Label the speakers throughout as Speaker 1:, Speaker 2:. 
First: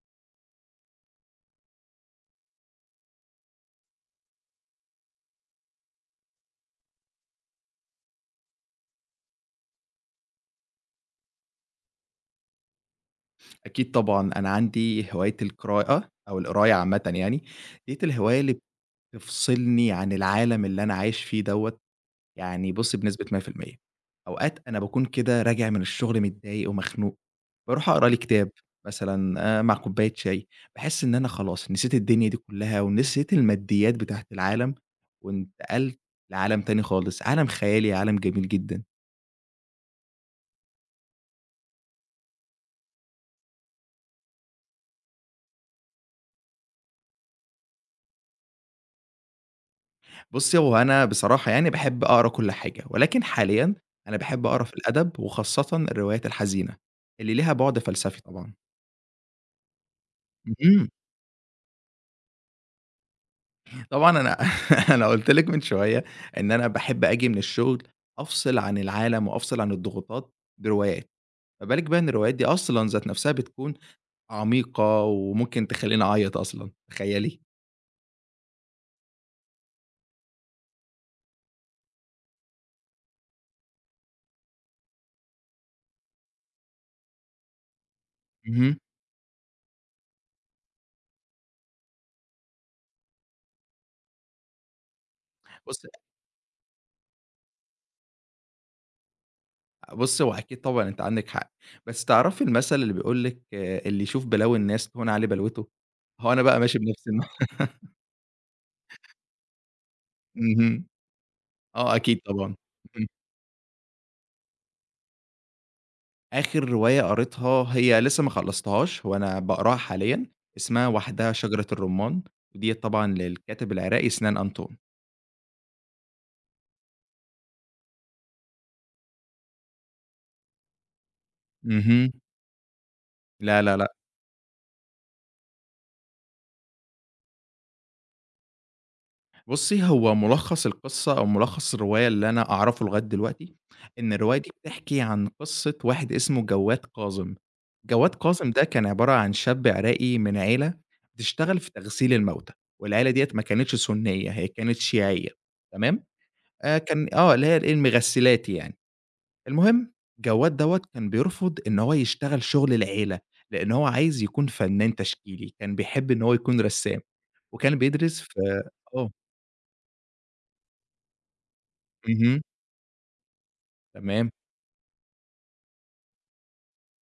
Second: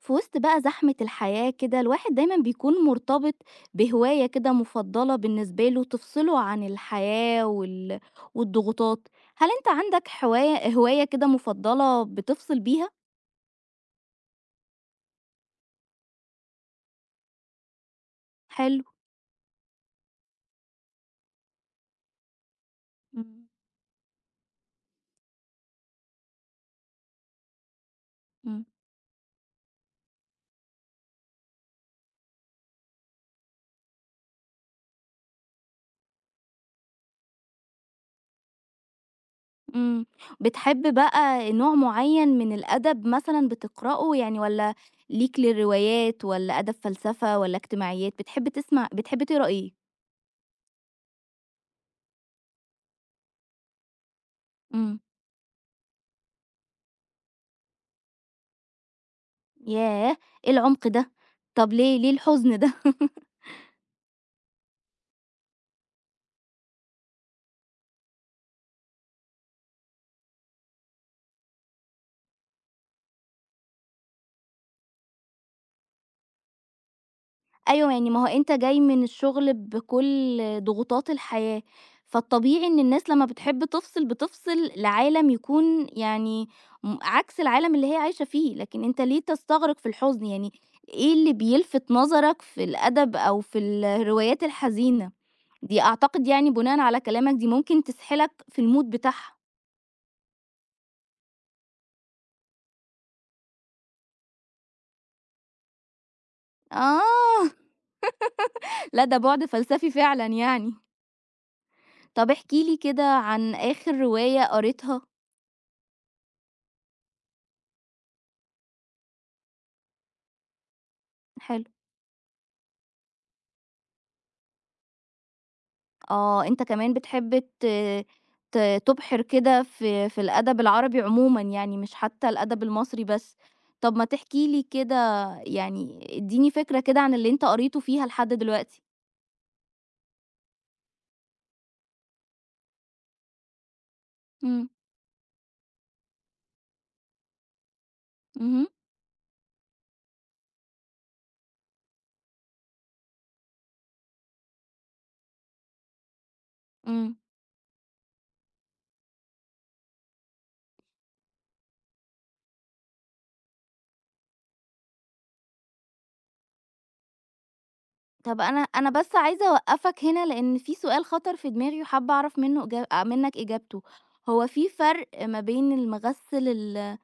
Speaker 1: في وسط بقى زحمة الحياة كده الواحد دايما بيكون مرتبط بهواية كده مفضلة بالنسبة له تفصله عن الحياة والضغوطات. هل انت عندك هواية كده مفضلة بتفصل بيها؟
Speaker 2: أكيد طبعًا، أنا عندي هواية القراءة أو القراية عامةً يعني، ديّة الهواية اللي
Speaker 1: حلو.
Speaker 2: بتفصلني عن العالم اللي أنا عايش فيه دوّة، يعني بُص بنسبة
Speaker 1: مم.
Speaker 2: 100%. أوقات أنا باكون كده راجع من الشغل متضايق ومخنوق، باروح أقرا لي كتاب
Speaker 1: مم.
Speaker 2: مثلًا مع كوباية شاي، باحس إن أنا خلاص نسيت الدنيا دي كلها ونسيت الماديات بتاعة العالم، وانتقلت لعالم تاني خالص، عالم خيالي، عالم جميل جدًا.
Speaker 1: مم. بتحب بقى نوع معين من الأدب مثلا بتقرأه يعني ولا ليك للروايات ولا أدب فلسفة ولا اجتماعيات بتحب تسمع بتحب تقرأ ايه؟
Speaker 2: بُصّي، هو أنا بصراحة يعني باحب أقرا كل حاجة، ولكن حاليًا أنا باحب أقرا في
Speaker 1: مم.
Speaker 2: الأدب وخاصةً الروايات الحزينة، اللي ليها بُعد فلسفي طبعًا.
Speaker 1: ياه. ايه
Speaker 2: اهم،
Speaker 1: العمق ده؟ طب ليه الحزن ده؟
Speaker 2: طبعًا أنا قُلت لِك من شوية إن أنا باحب آجي من الشغل أفصل عن العالم وأفصل عن الضغوطات بروايات، ما بالِك بقى إن الروايات دي أصلًا ذات نفسها بتكون عميقة وممكن تخلّيني أعيّط أصلًا، تخيّلي!
Speaker 1: أيوه، يعني ما هو أنت جاي من الشغل بكل ضغوطات الحياة، فالطبيعي إن الناس لمّا بتحب تفصل، بتفصل لعالم يكون يعني عكس العالم اللي هي عايشة فيه،
Speaker 2: اهم،
Speaker 1: لكن أنت ليه تستغرق في الحزن، يعني إيه اللي بيلفت نظرك في الأدب أو في الروايات الحزينة؟ دي
Speaker 2: بُصّي
Speaker 1: أعتقد يعني بناءً على كلامك دي ممكن تسحلك في الmood بتاعها.
Speaker 2: بُصّي، هو أكيد طبعًا أنتِ عندِك حق، بس تعرفي المثل اللي بيقول لِك اللي يشوف بلاوي الناس تهون عليه بلوته؟ هو أنا بقى ماشي بنفس الن
Speaker 1: آه. لأ ده بُعد فلسفي فعلًا
Speaker 2: اهم،
Speaker 1: يعني.
Speaker 2: آه أكيد
Speaker 1: طب احكِ
Speaker 2: طبعًا،
Speaker 1: لي كده
Speaker 2: اهم.
Speaker 1: عن آخر رواية قريتها.
Speaker 2: آخر رواية قريتها هي لسه ما خلّصتهاش، هو أنا باقراها حاليًا، اسمها وحدها شجرة
Speaker 1: حلو.
Speaker 2: الرمان، وديّة طبعًا للكاتب العراقي سنان أنطون.
Speaker 1: آه، أنت كمان بتحب ت ت تُبحر كده في الأدب العربي عمومًا يعني، مش
Speaker 2: اهم.
Speaker 1: حتى الأدب المصري بس.
Speaker 2: لا، لا، لأ.
Speaker 1: طب ما تحكي لي كده يعني ادّيني فكرة كده عن اللي أنت قريته فيها لحد دلوقتي.
Speaker 2: بُصّي، هو ملخّص القصة أو ملخّص الرواية اللي أنا أعرفه لغاية دلوقتي، إن الرواية دي
Speaker 1: إمم.
Speaker 2: بتحكي عن قصة واحد اسمه جواد كاظم. جواد كاظم ده
Speaker 1: اهم.
Speaker 2: كان عبارة عن شاب عراقي من عيلة بتشتغل في تغسيل الموتى، والعيلة ديّة ما كانتش سُنية، هي كانت شيعية تمام؟ كان
Speaker 1: إمم.
Speaker 2: آه، اللي هي الإيه، المغسلات يعني. المهم جواد دوّة كان بيرفض إن هو يشتغل شُغل العيلة، لإن هو عايز يكون فنّان تشكيلي، كان بيحب إن هو يكون رسّام، وكان بيدرس في
Speaker 1: طب أنا
Speaker 2: آه،
Speaker 1: بس عايزة أوقّفك هنا لإن في سؤال خطر في دماغي وحابة أعرف
Speaker 2: اهم.
Speaker 1: منه إجا منّك إجابته.
Speaker 2: تمام.
Speaker 1: هو في فرق ما بين المغسل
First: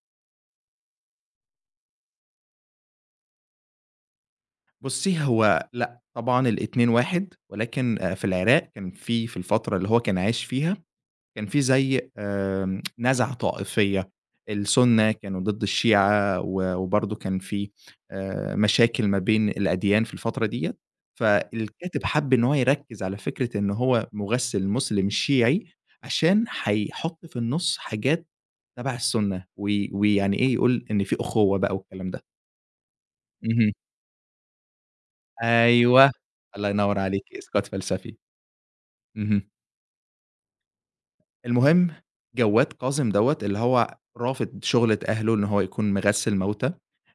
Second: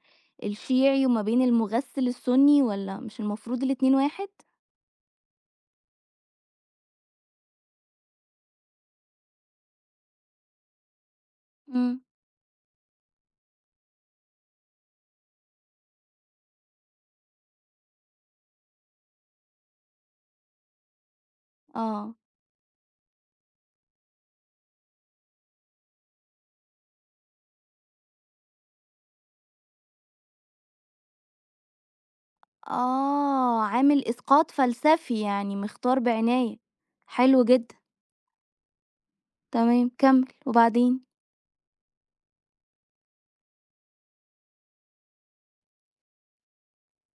Speaker 1: الشيعي وما بين المغسل السني والّا مش المفروض الاتنين واحد؟
Speaker 2: بُصّي، هو لأ، طبعًا الاتنين واحد، ولكن في العراق كان في في الفترة اللي هو كان عايش فيها، كان في
Speaker 1: إمم.
Speaker 2: زي نزعة طائفية، السُنّة كانوا ضد الشيعة وبرضه كان في مشاكل ما بين الأديان في الفترة ديّة، فالكاتب
Speaker 1: آه.
Speaker 2: حَب إن هو يركّز على فكرة إن هو مُغسِّل مسلم شيعي عشان هيحُط في النُص حاجات تَبَع السُنّة، ويعني إيه، يقول إن في أخوة بقى والكلام ده.
Speaker 1: آه،
Speaker 2: اهم.
Speaker 1: عامل إسقاط فلسفي، يعني مختار
Speaker 2: أيوه،
Speaker 1: بعناية.
Speaker 2: الله ينوّر عليكِ،
Speaker 1: حلو
Speaker 2: إسقاط
Speaker 1: جدًا.
Speaker 2: فلسفي. اهم.
Speaker 1: تمام كمّل وبعدين؟
Speaker 2: المهم جوّاد كاظم دوّة اللي هو رافض شُغلة أهله إن هو يكون مغسِّل موتى،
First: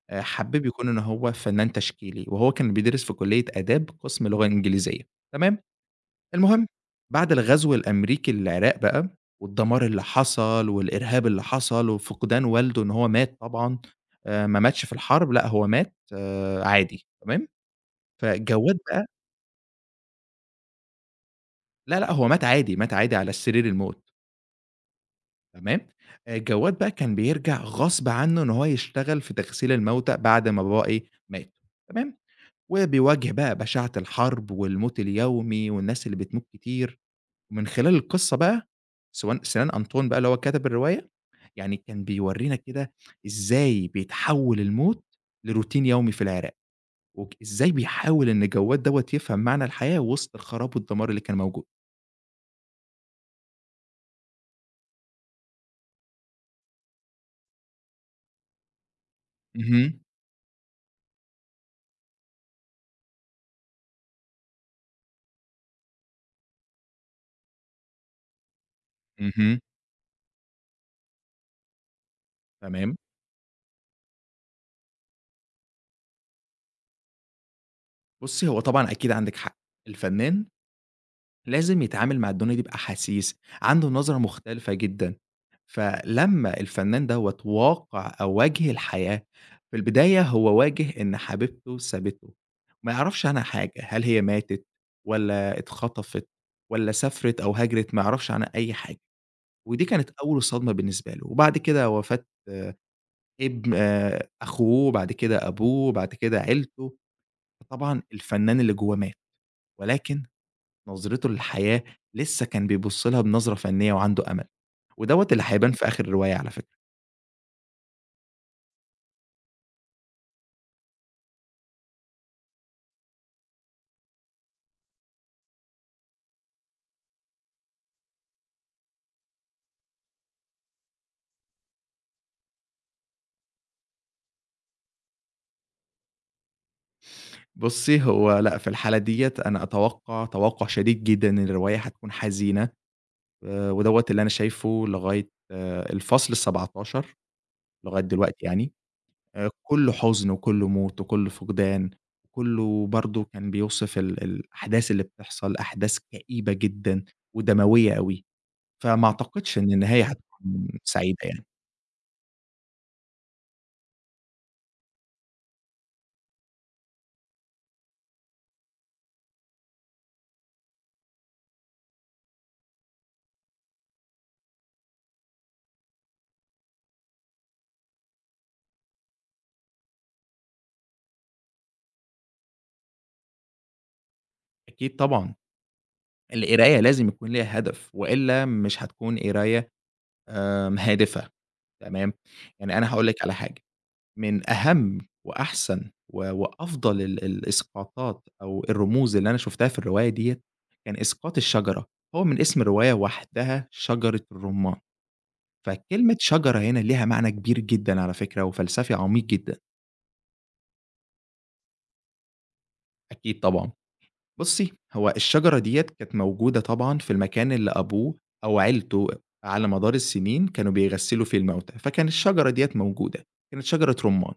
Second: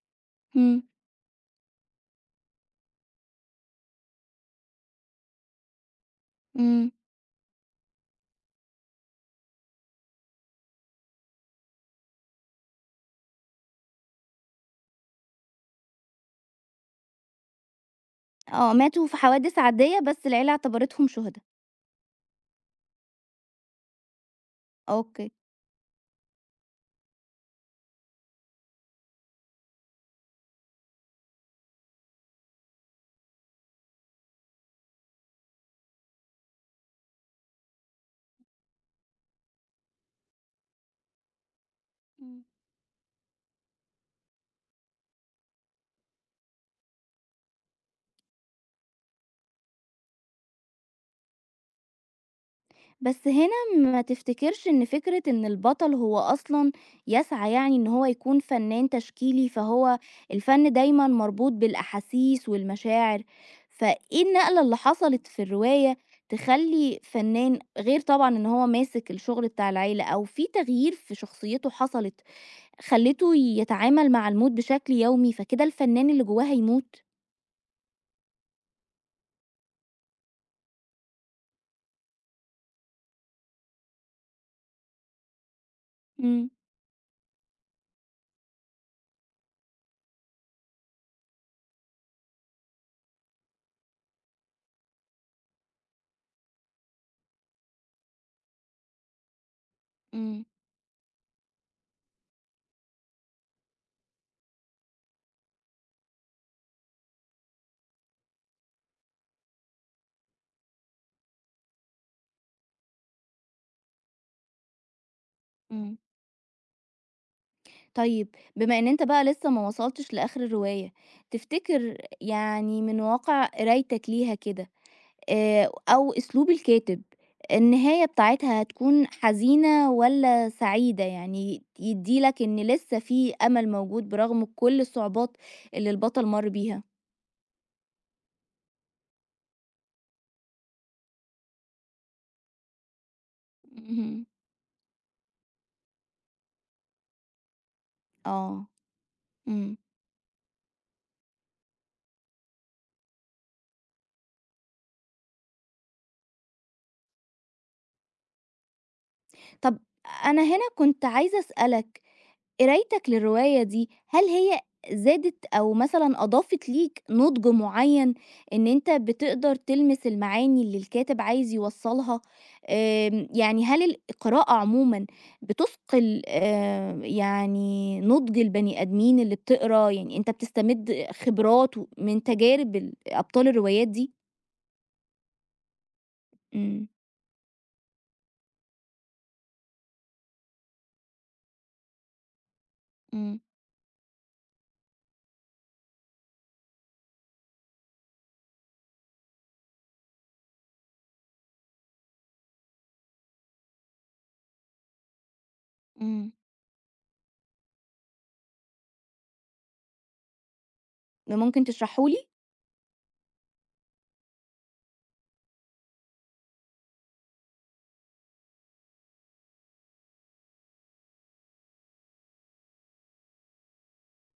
Speaker 2: حَبِّب
Speaker 1: إمم.
Speaker 2: يكون إن هو فنّان تشكيلي، وهو كان بيدرس في كلية آداب قسم لغة إنجليزية، تمام؟ المهم
Speaker 1: إمم.
Speaker 2: بعد الغزو الأمريكي للعراق بقى والدمار اللي حصل والإرهاب اللي حصل وفقدان والده إن هو مات طبعًا، ما ماتش في الحرب لأ، هو مات عادي، تمام؟
Speaker 1: آه،
Speaker 2: فجوّاد بقى
Speaker 1: ماتوا في حوادث عادية بس العيلة اعتبرتهم شهدا.
Speaker 2: لأ، لأ، هو مات عادي، مات عادي على سرير الموت.
Speaker 1: أوكي.
Speaker 2: تمام، جواد بقى كان بيرجع غصب عنه إن هو يشتغل في تغسيل الموتى بعد ما باباه إيه، مات، تمام، وبيواجه بقى بشاعة الحرب والموت اليومي والناس اللي بتموت كتير، ومن خلال القصة بقى سيان أنطون بقى اللي هو كاتب الرواية، يعني كان بيورينا كده إزاي بيتحول الموت لروتين يومي في العراق، إزاي بيحاول إن جواد دوّة يفهم معنى الحياة وسط الخراب والدمار اللي كان موجود.
Speaker 1: بس هنا ما تفتكرش ان فكرة ان البطل هو اصلا يسعى يعني ان هو يكون فنان تشكيلي
Speaker 2: اهم،
Speaker 1: فهو الفن دايما مربوط بالاحاسيس والمشاعر فايه النقلة اللي حصلت في الرواية تخلي فنان غير طبعا ان هو ماسك الشغل
Speaker 2: اهم،
Speaker 1: بتاع العيلة او في تغيير في شخصيته حصلت
Speaker 2: تمام،
Speaker 1: خلته يتعامل مع الموت بشكل يومي فكده الفنان اللي جواه هيموت.
Speaker 2: بُصي هو طبعًا أكيد عندِك حق، الفنان لازم يتعامل مع الدنيا دي بأحاسيس، عنده نظرة مختلفة جدًا،
Speaker 1: امم.
Speaker 2: فلمّا الفنان دوّة واقع أو واجه الحياة، في البداية هو واجه إن حبيبته سابته، ما يعرفش عنها حاجة، هل هي ماتت والّا اتخطفت والّا سافرت أو هاجرت، ما يعرفش عنها أي حاجة، ودي كانت أول صدمة بالنسبة له، وبعد كده وفاة ابن أخوه، بعد كده أبوه، بعد كده عيلته، فطبعًا الفنان اللي جوّاه مات، ولكن نظرته للحياة لسه كان بيبُص لها بنظرة فنية وعنده أمل، ودوّة اللي هيبان في
Speaker 1: امم.
Speaker 2: آخر الرواية على فكرة.
Speaker 1: طيب بما إن أنت بقى لسه ما وصلتش لآخر الرواية، تفتكر يعني من واقع قرايتك ليها كده، أو أسلوب الكاتب، النهاية بتاعتها هتكون حزينة والّا سعيدة؟ يعني يدّي لك إن لسه في أمل موجود برغم كل الصعوبات اللي البطل مَر بيها؟
Speaker 2: بُصّي، هو لأ، في الحالة ديّة أنا أتوقّع توقُّع شديد جدًا إن الرواية هتكون حزينة، ودوّة اللي
Speaker 1: اهم.
Speaker 2: أنا شايفه لغاية آه، الفصل ال17 لغاية دلوقتي
Speaker 1: آه.
Speaker 2: يعني،
Speaker 1: إمم.
Speaker 2: كُلّه حزن وكُلّه موت وكُلّه فقدان، وكُلّه برضه كان بيوصف الأحداث اللي بتحصل، أحداث كئيبة جدًا ودموية أوي، فما أعتقدش إن
Speaker 1: طب
Speaker 2: النهاية
Speaker 1: أنا هنا
Speaker 2: هتكون
Speaker 1: كنت
Speaker 2: سعيدة
Speaker 1: عايزة
Speaker 2: يعني.
Speaker 1: أسألك قرايتك للرواية دي، هل هي زادت أو مثلًا أضافت ليك نضج معيّن إن أنت بتقدر تلمس المعاني اللي الكاتب عايز يوصّلها؟ يعني هل القراءة عمومًا بتثقل يعني نضج البني آدمين اللي بتقرا، يعني أنت بتستمد خبرات من تجارب أبطال الروايات دي؟
Speaker 2: أكيد طبعًا. القراية
Speaker 1: إمم.
Speaker 2: لازم يكون ليها هدف، وإلا مش هتكون قراية هادفة، تمام؟ يعني أنا هاقول لِك على
Speaker 1: إمم.
Speaker 2: حاجة، من أهم وأحسن وأفضل الإسقاطات أو الرموز اللي أنا شُفتها في الرواية ديّة، كان إسقاط الشجرة، هو من اسم الرواية وحدها شجرة الرمان، فكلمة
Speaker 1: إمم.
Speaker 2: شجرة هنا ليها معنى كبير جدًا على فكرة وفلسفي عميق جدًا،
Speaker 1: ممكن تشرحه لي؟
Speaker 2: أكيد طبعًا. بُصّي، هو الشجرة ديّة كانت موجودة طبعًا في المكان اللي أبوه أو عيلته على مدار السنين كانوا بيغسّلوا فيه الموتى، فكان الشجرة ديّة موجودة، كانت شجرة رُمّان.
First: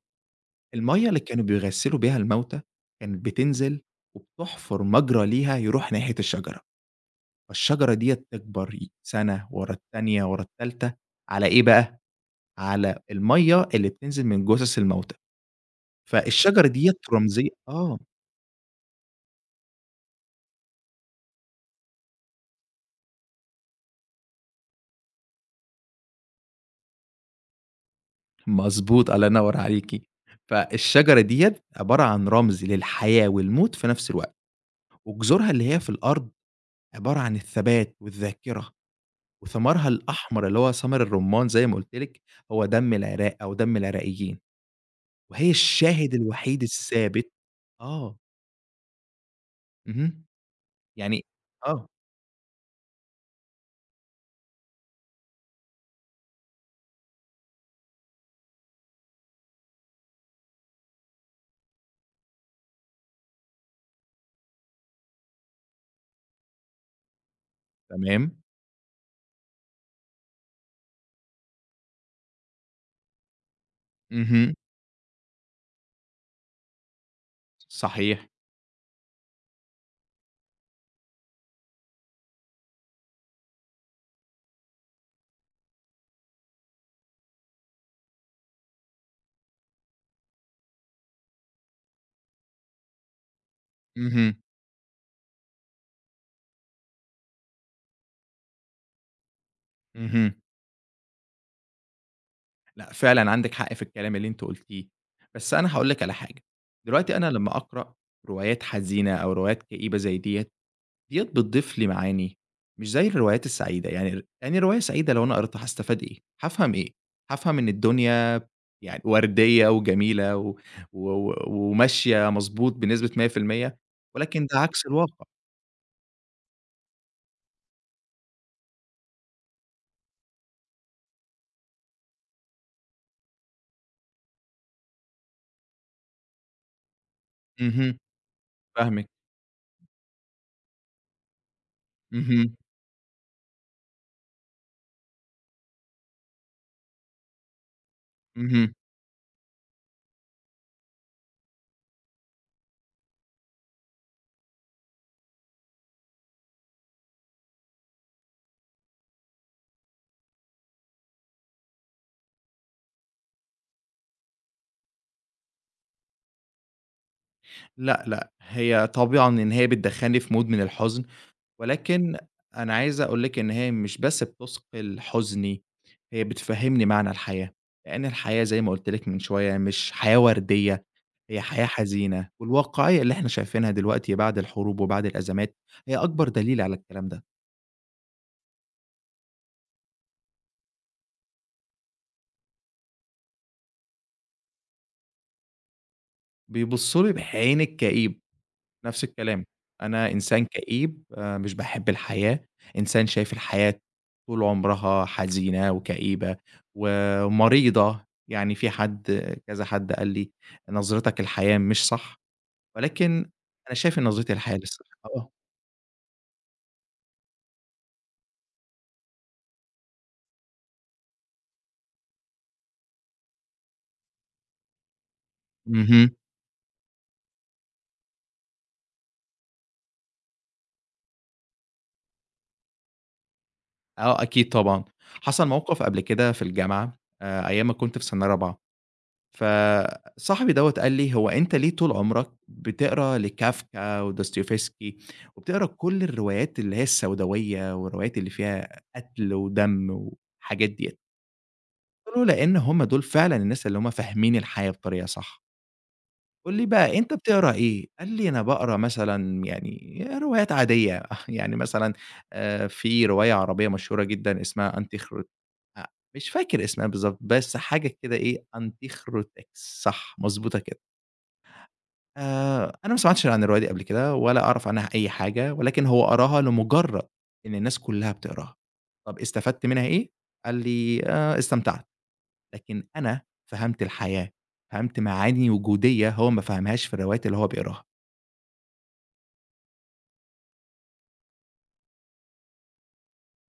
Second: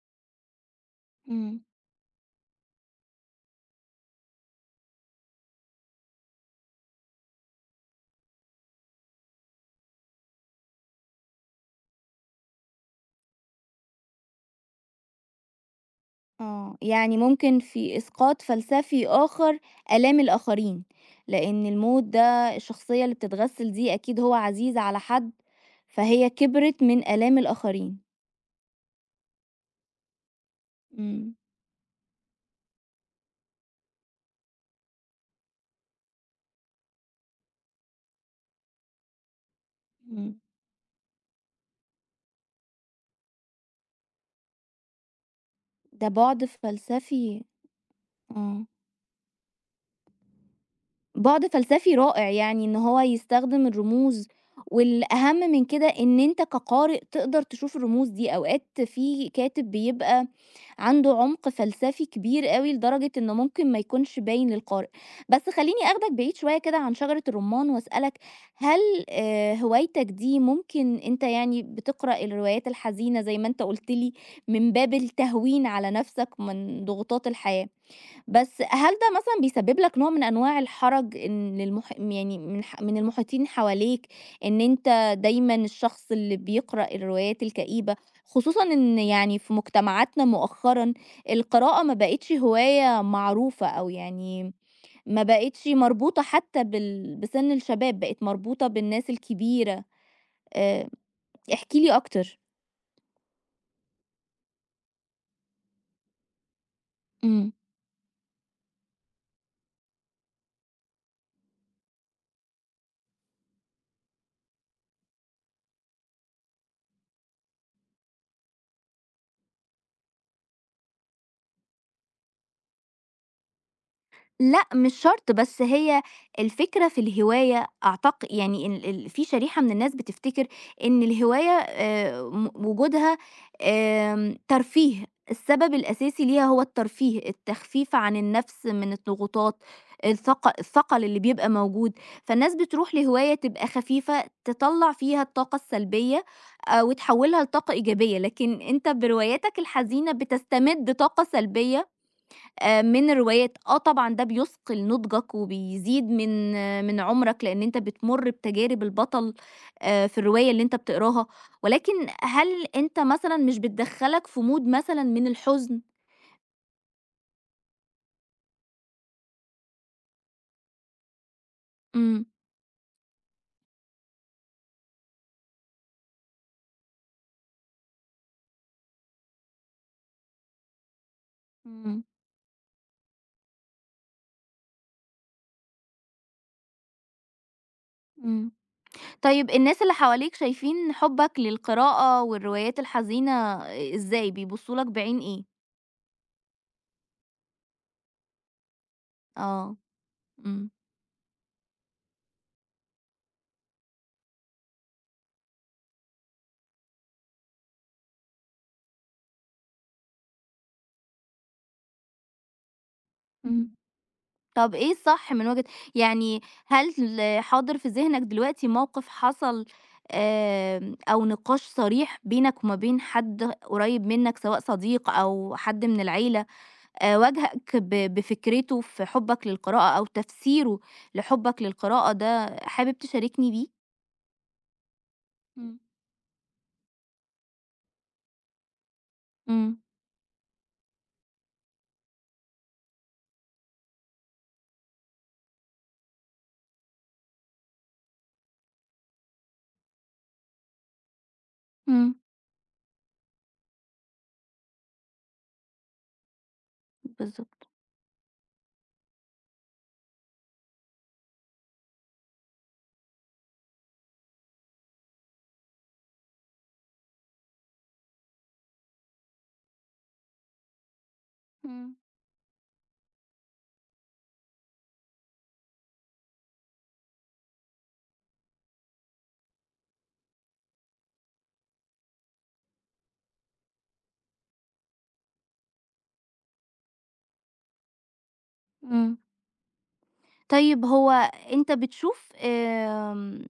Speaker 2: المَيّة اللي كانوا
Speaker 1: إمم.
Speaker 2: بيغسّلوا بيها الموتى كانت بتنزل وبتحفر مجرى ليها يروح ناحية الشجرة، فالشجرة ديّة تكبر سَنة ورا التانية ورا التالتة على إيه بقى، على المَيّة اللي بتنزل من جُثث الموتى، فالشجرة
Speaker 1: آه،
Speaker 2: ديّة
Speaker 1: يعني
Speaker 2: رمزية
Speaker 1: ممكن في
Speaker 2: آه.
Speaker 1: إسقاط فلسفي آخر آلام الآخرين، لأن الموت ده الشخصية اللي بتتغسل دي أكيد هو عزيز على حد، فهي كبرت من آلام الآخرين.
Speaker 2: مضبوط، الله ينوّر عليكِ. فالشجرة
Speaker 1: إمم.
Speaker 2: ديّة عبارة عن رمز للحياة والموت في نفس الوقت، وجذورها اللي هي في الأرض عبارة عن الثبات والذاكرة، وثمرها
Speaker 1: إمم.
Speaker 2: الأحمر اللي هو ثمر الرمان زي ما قُلت لِك، هو دم العراق أو دم العراقيين، وهي
Speaker 1: ده
Speaker 2: الشاهد
Speaker 1: بُعد
Speaker 2: الوحيد
Speaker 1: فلسفي.
Speaker 2: الثابت آه،
Speaker 1: آه.
Speaker 2: اهم، يعني
Speaker 1: بُعد
Speaker 2: آه،
Speaker 1: فلسفي رائع يعني إن هو يستخدم الرموز، والأهم من كده إن أنت كقارئ تقدر تشوف الرموز دي، أوقات في كاتب بيبقى عنده عمق فلسفي كبير أوي لدرجة إنه ممكن ما يكونش باين للقارئ. بس خلّيني آخدك بعيد شوية كده عن شجرة الرمان وأسألك
Speaker 2: تمام،
Speaker 1: هل هوايتك دي ممكن أنت يعني بتقرأ الروايات الحزينة زي ما أنت قُلت لي
Speaker 2: اهم،
Speaker 1: من باب التهوين على نفسك من ضغوطات الحياة،
Speaker 2: صحيح،
Speaker 1: بس هل ده مثلًا بيسبب لك نوع من أنواع الحرج إن يعني من المحيطين حواليك، إن أنت دايمًا الشخص اللي بيقرأ الروايات الكئيبة، خصوصًا إن يعني في مجتمعاتنا مؤخرًا القراءة ما بقتش هواية معروفة أو
Speaker 2: اهم،
Speaker 1: يعني ما بقتش مربوطة حتى بسن الشباب، بقت مربوطة بالناس الكبيرة.
Speaker 2: اهم.
Speaker 1: آآ احكِ لي أكتر.
Speaker 2: لأ، فعلًا عندِك حق في الكلام اللي أنتِ قُلتيه، بس أنا هاقول لِك على حاجة، دلوقتي أنا
Speaker 1: إمم.
Speaker 2: لمّا أقرأ روايات حزينة أو روايات كئيبة زي ديّة، ديّة بتضيف لي معاني مش زي الروايات السعيدة، يعني يعني رواية سعيدة لو أنا قريتها هاستفاد إيه؟ هافهم إيه؟ هافهم إن الدنيا يعني وردية وجميلة و و و وماشية مضبوط بنسبة 100% ولكن ده
Speaker 1: لأ
Speaker 2: عكس
Speaker 1: مش
Speaker 2: الواقع.
Speaker 1: شرط، بس هي الفكرة في الهواية يعني ال ال في شريحة من الناس بتفتكر إن الهواية م وجودها ترفيه، السبب الأساسي ليها هو الترفيه، التخفيف
Speaker 2: اهم،
Speaker 1: عن النفس من
Speaker 2: فاهمِك،
Speaker 1: الضغوطات، الثقل اللي بيبقى موجود، فالناس
Speaker 2: اهم،
Speaker 1: بتروح لهواية تبقى خفيفة تطلّع فيها الطاقة السلبية وتحوّلها لطاقة إيجابية، لكن
Speaker 2: اهم.
Speaker 1: أنت برواياتك الحزينة بتستمد طاقة سلبية من الروايات. آه طبعًا ده بيثقل نضجك وبيزيد من عُمرك، لإن أنت بتمُر بتجارب البطل في الرواية اللي أنت بتقراها، ولكن هل أنت مثلًا مش بتدخّلك في mood مثلًا من الحزن؟
Speaker 2: لأ، لأ، هي طبعًا إن هي بتدخّلني في mood من الحزن ولكن
Speaker 1: إمم.
Speaker 2: أنا عايز أقول لِك إن هي مش بس بتثقل حزني، هي بتفهّمني معنى الحياة، لإن الحياة زي ما قُلت لِك من شوية مش حياة وردية، هي حياة
Speaker 1: إمم.
Speaker 2: حزينة، والواقعية اللي إحنا شايفينها دلوقتي بعد الحروب وبعد الأزمات هي أكبر دليل على الكلام ده،
Speaker 1: إمم. طيب الناس اللي حواليك شايفين حُبّك للقراءة والروايات الحزينة آه، إزاي، بيبصّوا لك بعين إيه؟
Speaker 2: بيبصوا لي بعين الكئيب. نفس الكلام،
Speaker 1: آه.
Speaker 2: أنا إنسان
Speaker 1: إمم.
Speaker 2: كئيب مش باحب الحياة، إنسان شايف الحياة طول عمرها حزينة وكئيبة ومريضة، يعني في حد كذا حد قال لي: "نظرتك للحياة مش صح." ولكن
Speaker 1: إمم.
Speaker 2: أنا شايف إن نظرتي للحياة
Speaker 1: طب
Speaker 2: للصح
Speaker 1: إيه
Speaker 2: آه،
Speaker 1: الصح من وجهة يعني هل حاضر في ذهنك دلوقتي موقف حصل، أو نقاش صريح بينك وما بين حد قريب منك سواء صديق أو حد من
Speaker 2: اهم،
Speaker 1: العيلة، واجهك بفكرته في حُبّك للقراءة أو تفسيره لحُبّك للقراءة ده حابب تشاركني بيه؟
Speaker 2: آه أكيد طبعًا، حصل
Speaker 1: إمم.
Speaker 2: موقف قبل كده في الجامعة أيام ما كنت في سنة رابعة.
Speaker 1: إمم.
Speaker 2: فصاحبي دوّة قال لي: "هو أنت ليه طول عمرك بتقرا لكافكا ودوستويفسكي وبتقرا كل الروايات اللي هي السوداوية والروايات اللي فيها قتل ودم والحاجات ديّة؟"
Speaker 1: إمم.
Speaker 2: قُلت له: "لإن هم دول فعلًا الناس اللي هم فاهمين الحياة بطريقة صح." قُل لي بقى: "أنت بتقرا
Speaker 1: بالضبط.
Speaker 2: إيه؟" قال لي: "أنا باقرا مثلًا يعني روايات عادية." يعني مثلًا في رواية عربية مشهورة جدًا اسمها أنتيخرو أ مش فاكر اسمها بالضبط، بس حاجة كده إيه أنتيخروتكس صح، مضبوطة كده.
Speaker 1: إمم.
Speaker 2: أنا ما سمعتش عن الرواية دي قبل كده، ولا أعرف عنها أي حاجة، ولكن هو قراها لمجرد إن الناس كلها بتقراها. طب استفدت منها إيه؟ قال لي: استمتعت." لكن أنا فهمت الحياة، فهمت معاني وجودية هو ما فهمهاش في الروايات اللي هو بيقراها.
Speaker 1: إمم. طيب هو أنت بتشوف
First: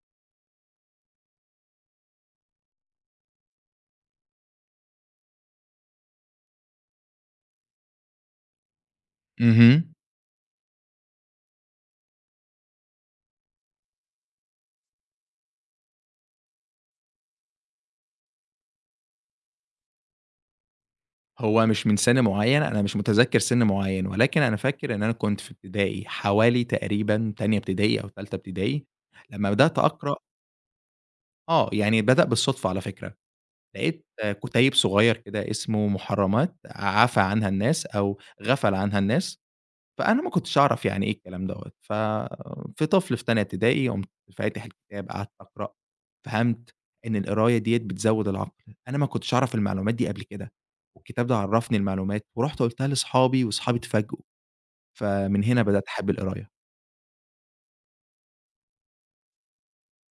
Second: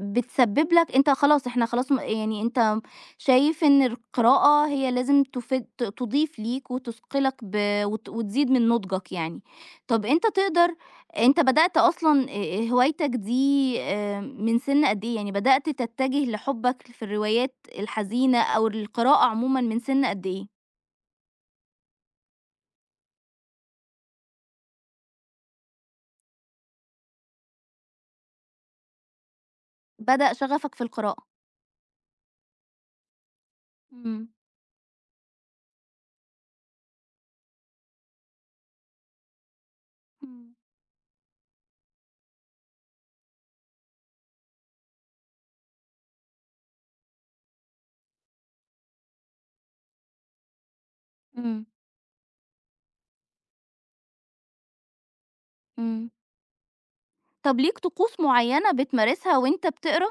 Speaker 1: بتسبب لك أنت خلاص إحنا خلاص م يعني أنت شايف إن القراءة هي لازم تفيد تضيف ليك وتثقلك ب وت وتزيد من نضجك يعني.
Speaker 2: اهم.
Speaker 1: طب أنت بدأت أصلًا هوايتك دي من سِن قد إيه؟ يعني بدأت تتجه لحُبك في الروايات الحزينة أو القراءة عمومًا من سِن قد إيه؟
Speaker 2: هو مش من سن معين، أنا مش متذكر سن معين، ولكن أنا فاكر إن أنا كنت في ابتدائي، حوالي تقريبًا تانية ابتدائي أو تالتة ابتدائي، لما بدأت أقرأ
Speaker 1: بدأ شغفك في القراءة؟
Speaker 2: آه، يعني بدأ بالصدفة على فكرة. لقيت
Speaker 1: إمم.
Speaker 2: كُتيب صغير كده اسمه محرمات عفى عنها الناس أو غفل عنها الناس، فأنا ما
Speaker 1: إمم.
Speaker 2: كنتش أعرف يعني إيه الكلام دوّة، ففي طفل في تانية ابتدائي قُمت فاتح الكتاب قعدت أقرأ، فهمت إن القراية ديّة بتزوّد العقل، أنا ما كنتش أعرف المعلومات دي قبل كده، والكتاب ده
Speaker 1: إمم.
Speaker 2: عرّفني المعلومات ورُحت قُلتها لأصحابي، وأصحابي اتفاجئوا، فمن هنا بدأت
Speaker 1: إمم.
Speaker 2: أحب القراية.
Speaker 1: طب ليك طقوس معيّنة بتمارسها وأنت بتقرا؟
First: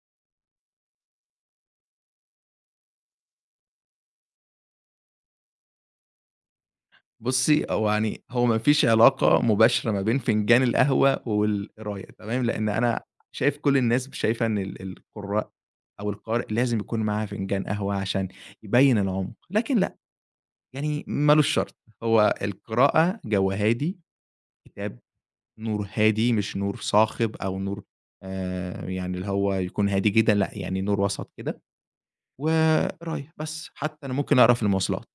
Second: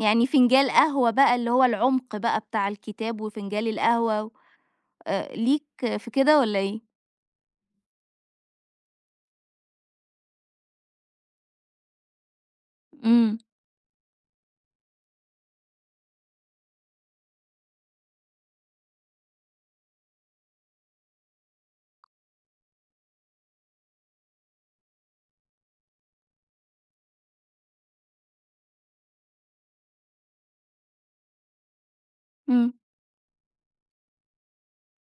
Speaker 1: يعني فنجان قهوة بقى اللي هو العمق بقى بتاع الكتاب وفنجان القهوة، ليك في كده والّا إيه؟
Speaker 2: بُصّي، هو يعني هو ما فيش علاقة مباشرة ما بين فنجان القهوة والقراية تمام، لإن أنا
Speaker 1: إمم.
Speaker 2: شايف كل الناس شايفة إن القراء أو القارئ لازم يكون معاه فنجان قهوة عشان يبيّن العمق، لكن لأ، يعني ما لوش شرط، هو القراءة جو هادي، كتاب نور هادي مش نور صاخب أو نور يعني اللي هو يكون هادي جدًا لأ، يعني نور وسط كده،
Speaker 1: إمم.
Speaker 2: وقراية بس، حتى أنا ممكن أقرا في المواصلات.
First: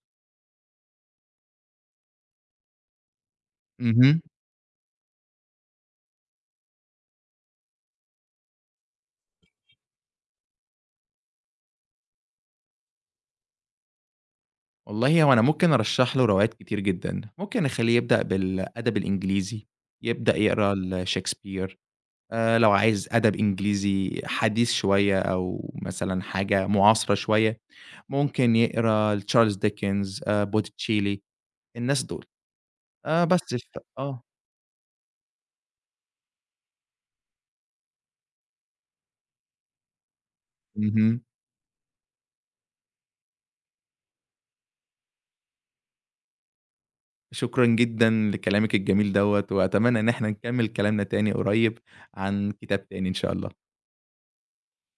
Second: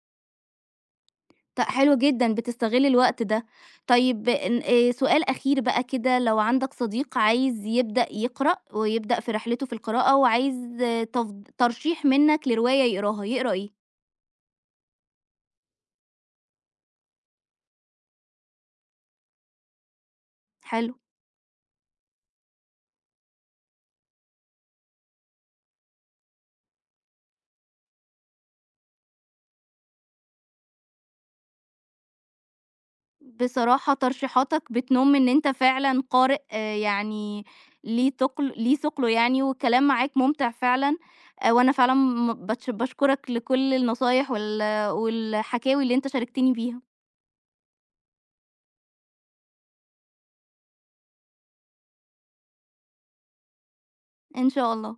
Speaker 1: حلو جدًا بتستغل الوقت ده.
Speaker 2: اهم.
Speaker 1: طيب ن سؤال أخير بقى كده لو عندك صديق عايز يبدأ يقرأ ويبدأ في رحلته في القراءة وعايز تف ترشيح منك لرواية يقراها، يقرا إيه؟
Speaker 2: والله هو أنا ممكن أرشّح له روايات كتير جدًا، ممكن أخلّيه يبدأ بالأدب الإنجليزي، يبدأ يقرا
Speaker 1: حلو.
Speaker 2: لشكسبير، لو عايز أدب إنجليزي حديث شوية أو مثلًا حاجة معاصرة شوية، ممكن يقرا لتشارلز ديكنز، بوتيتشيلي، الناس دول. بس ف
Speaker 1: بصراحة
Speaker 2: آه،
Speaker 1: ترشيحاتك بتنم إن أنت فعلًا قارئ يعني ليه ثقله يعني، والكلام معاك ممتع فعلًا،
Speaker 2: اهم.
Speaker 1: وأنا فعلًا باتش باشكرك لكل النصايح والحكاوي اللي أنت شاركتني بيها.
Speaker 2: شكرًا جدًا لكلامِك الجميل دوّة، وأتمنى إن إحنا نكمّل كلامنا تاني قريب عن كتاب تاني إن شاء الله.
Speaker 1: إن شاء الله.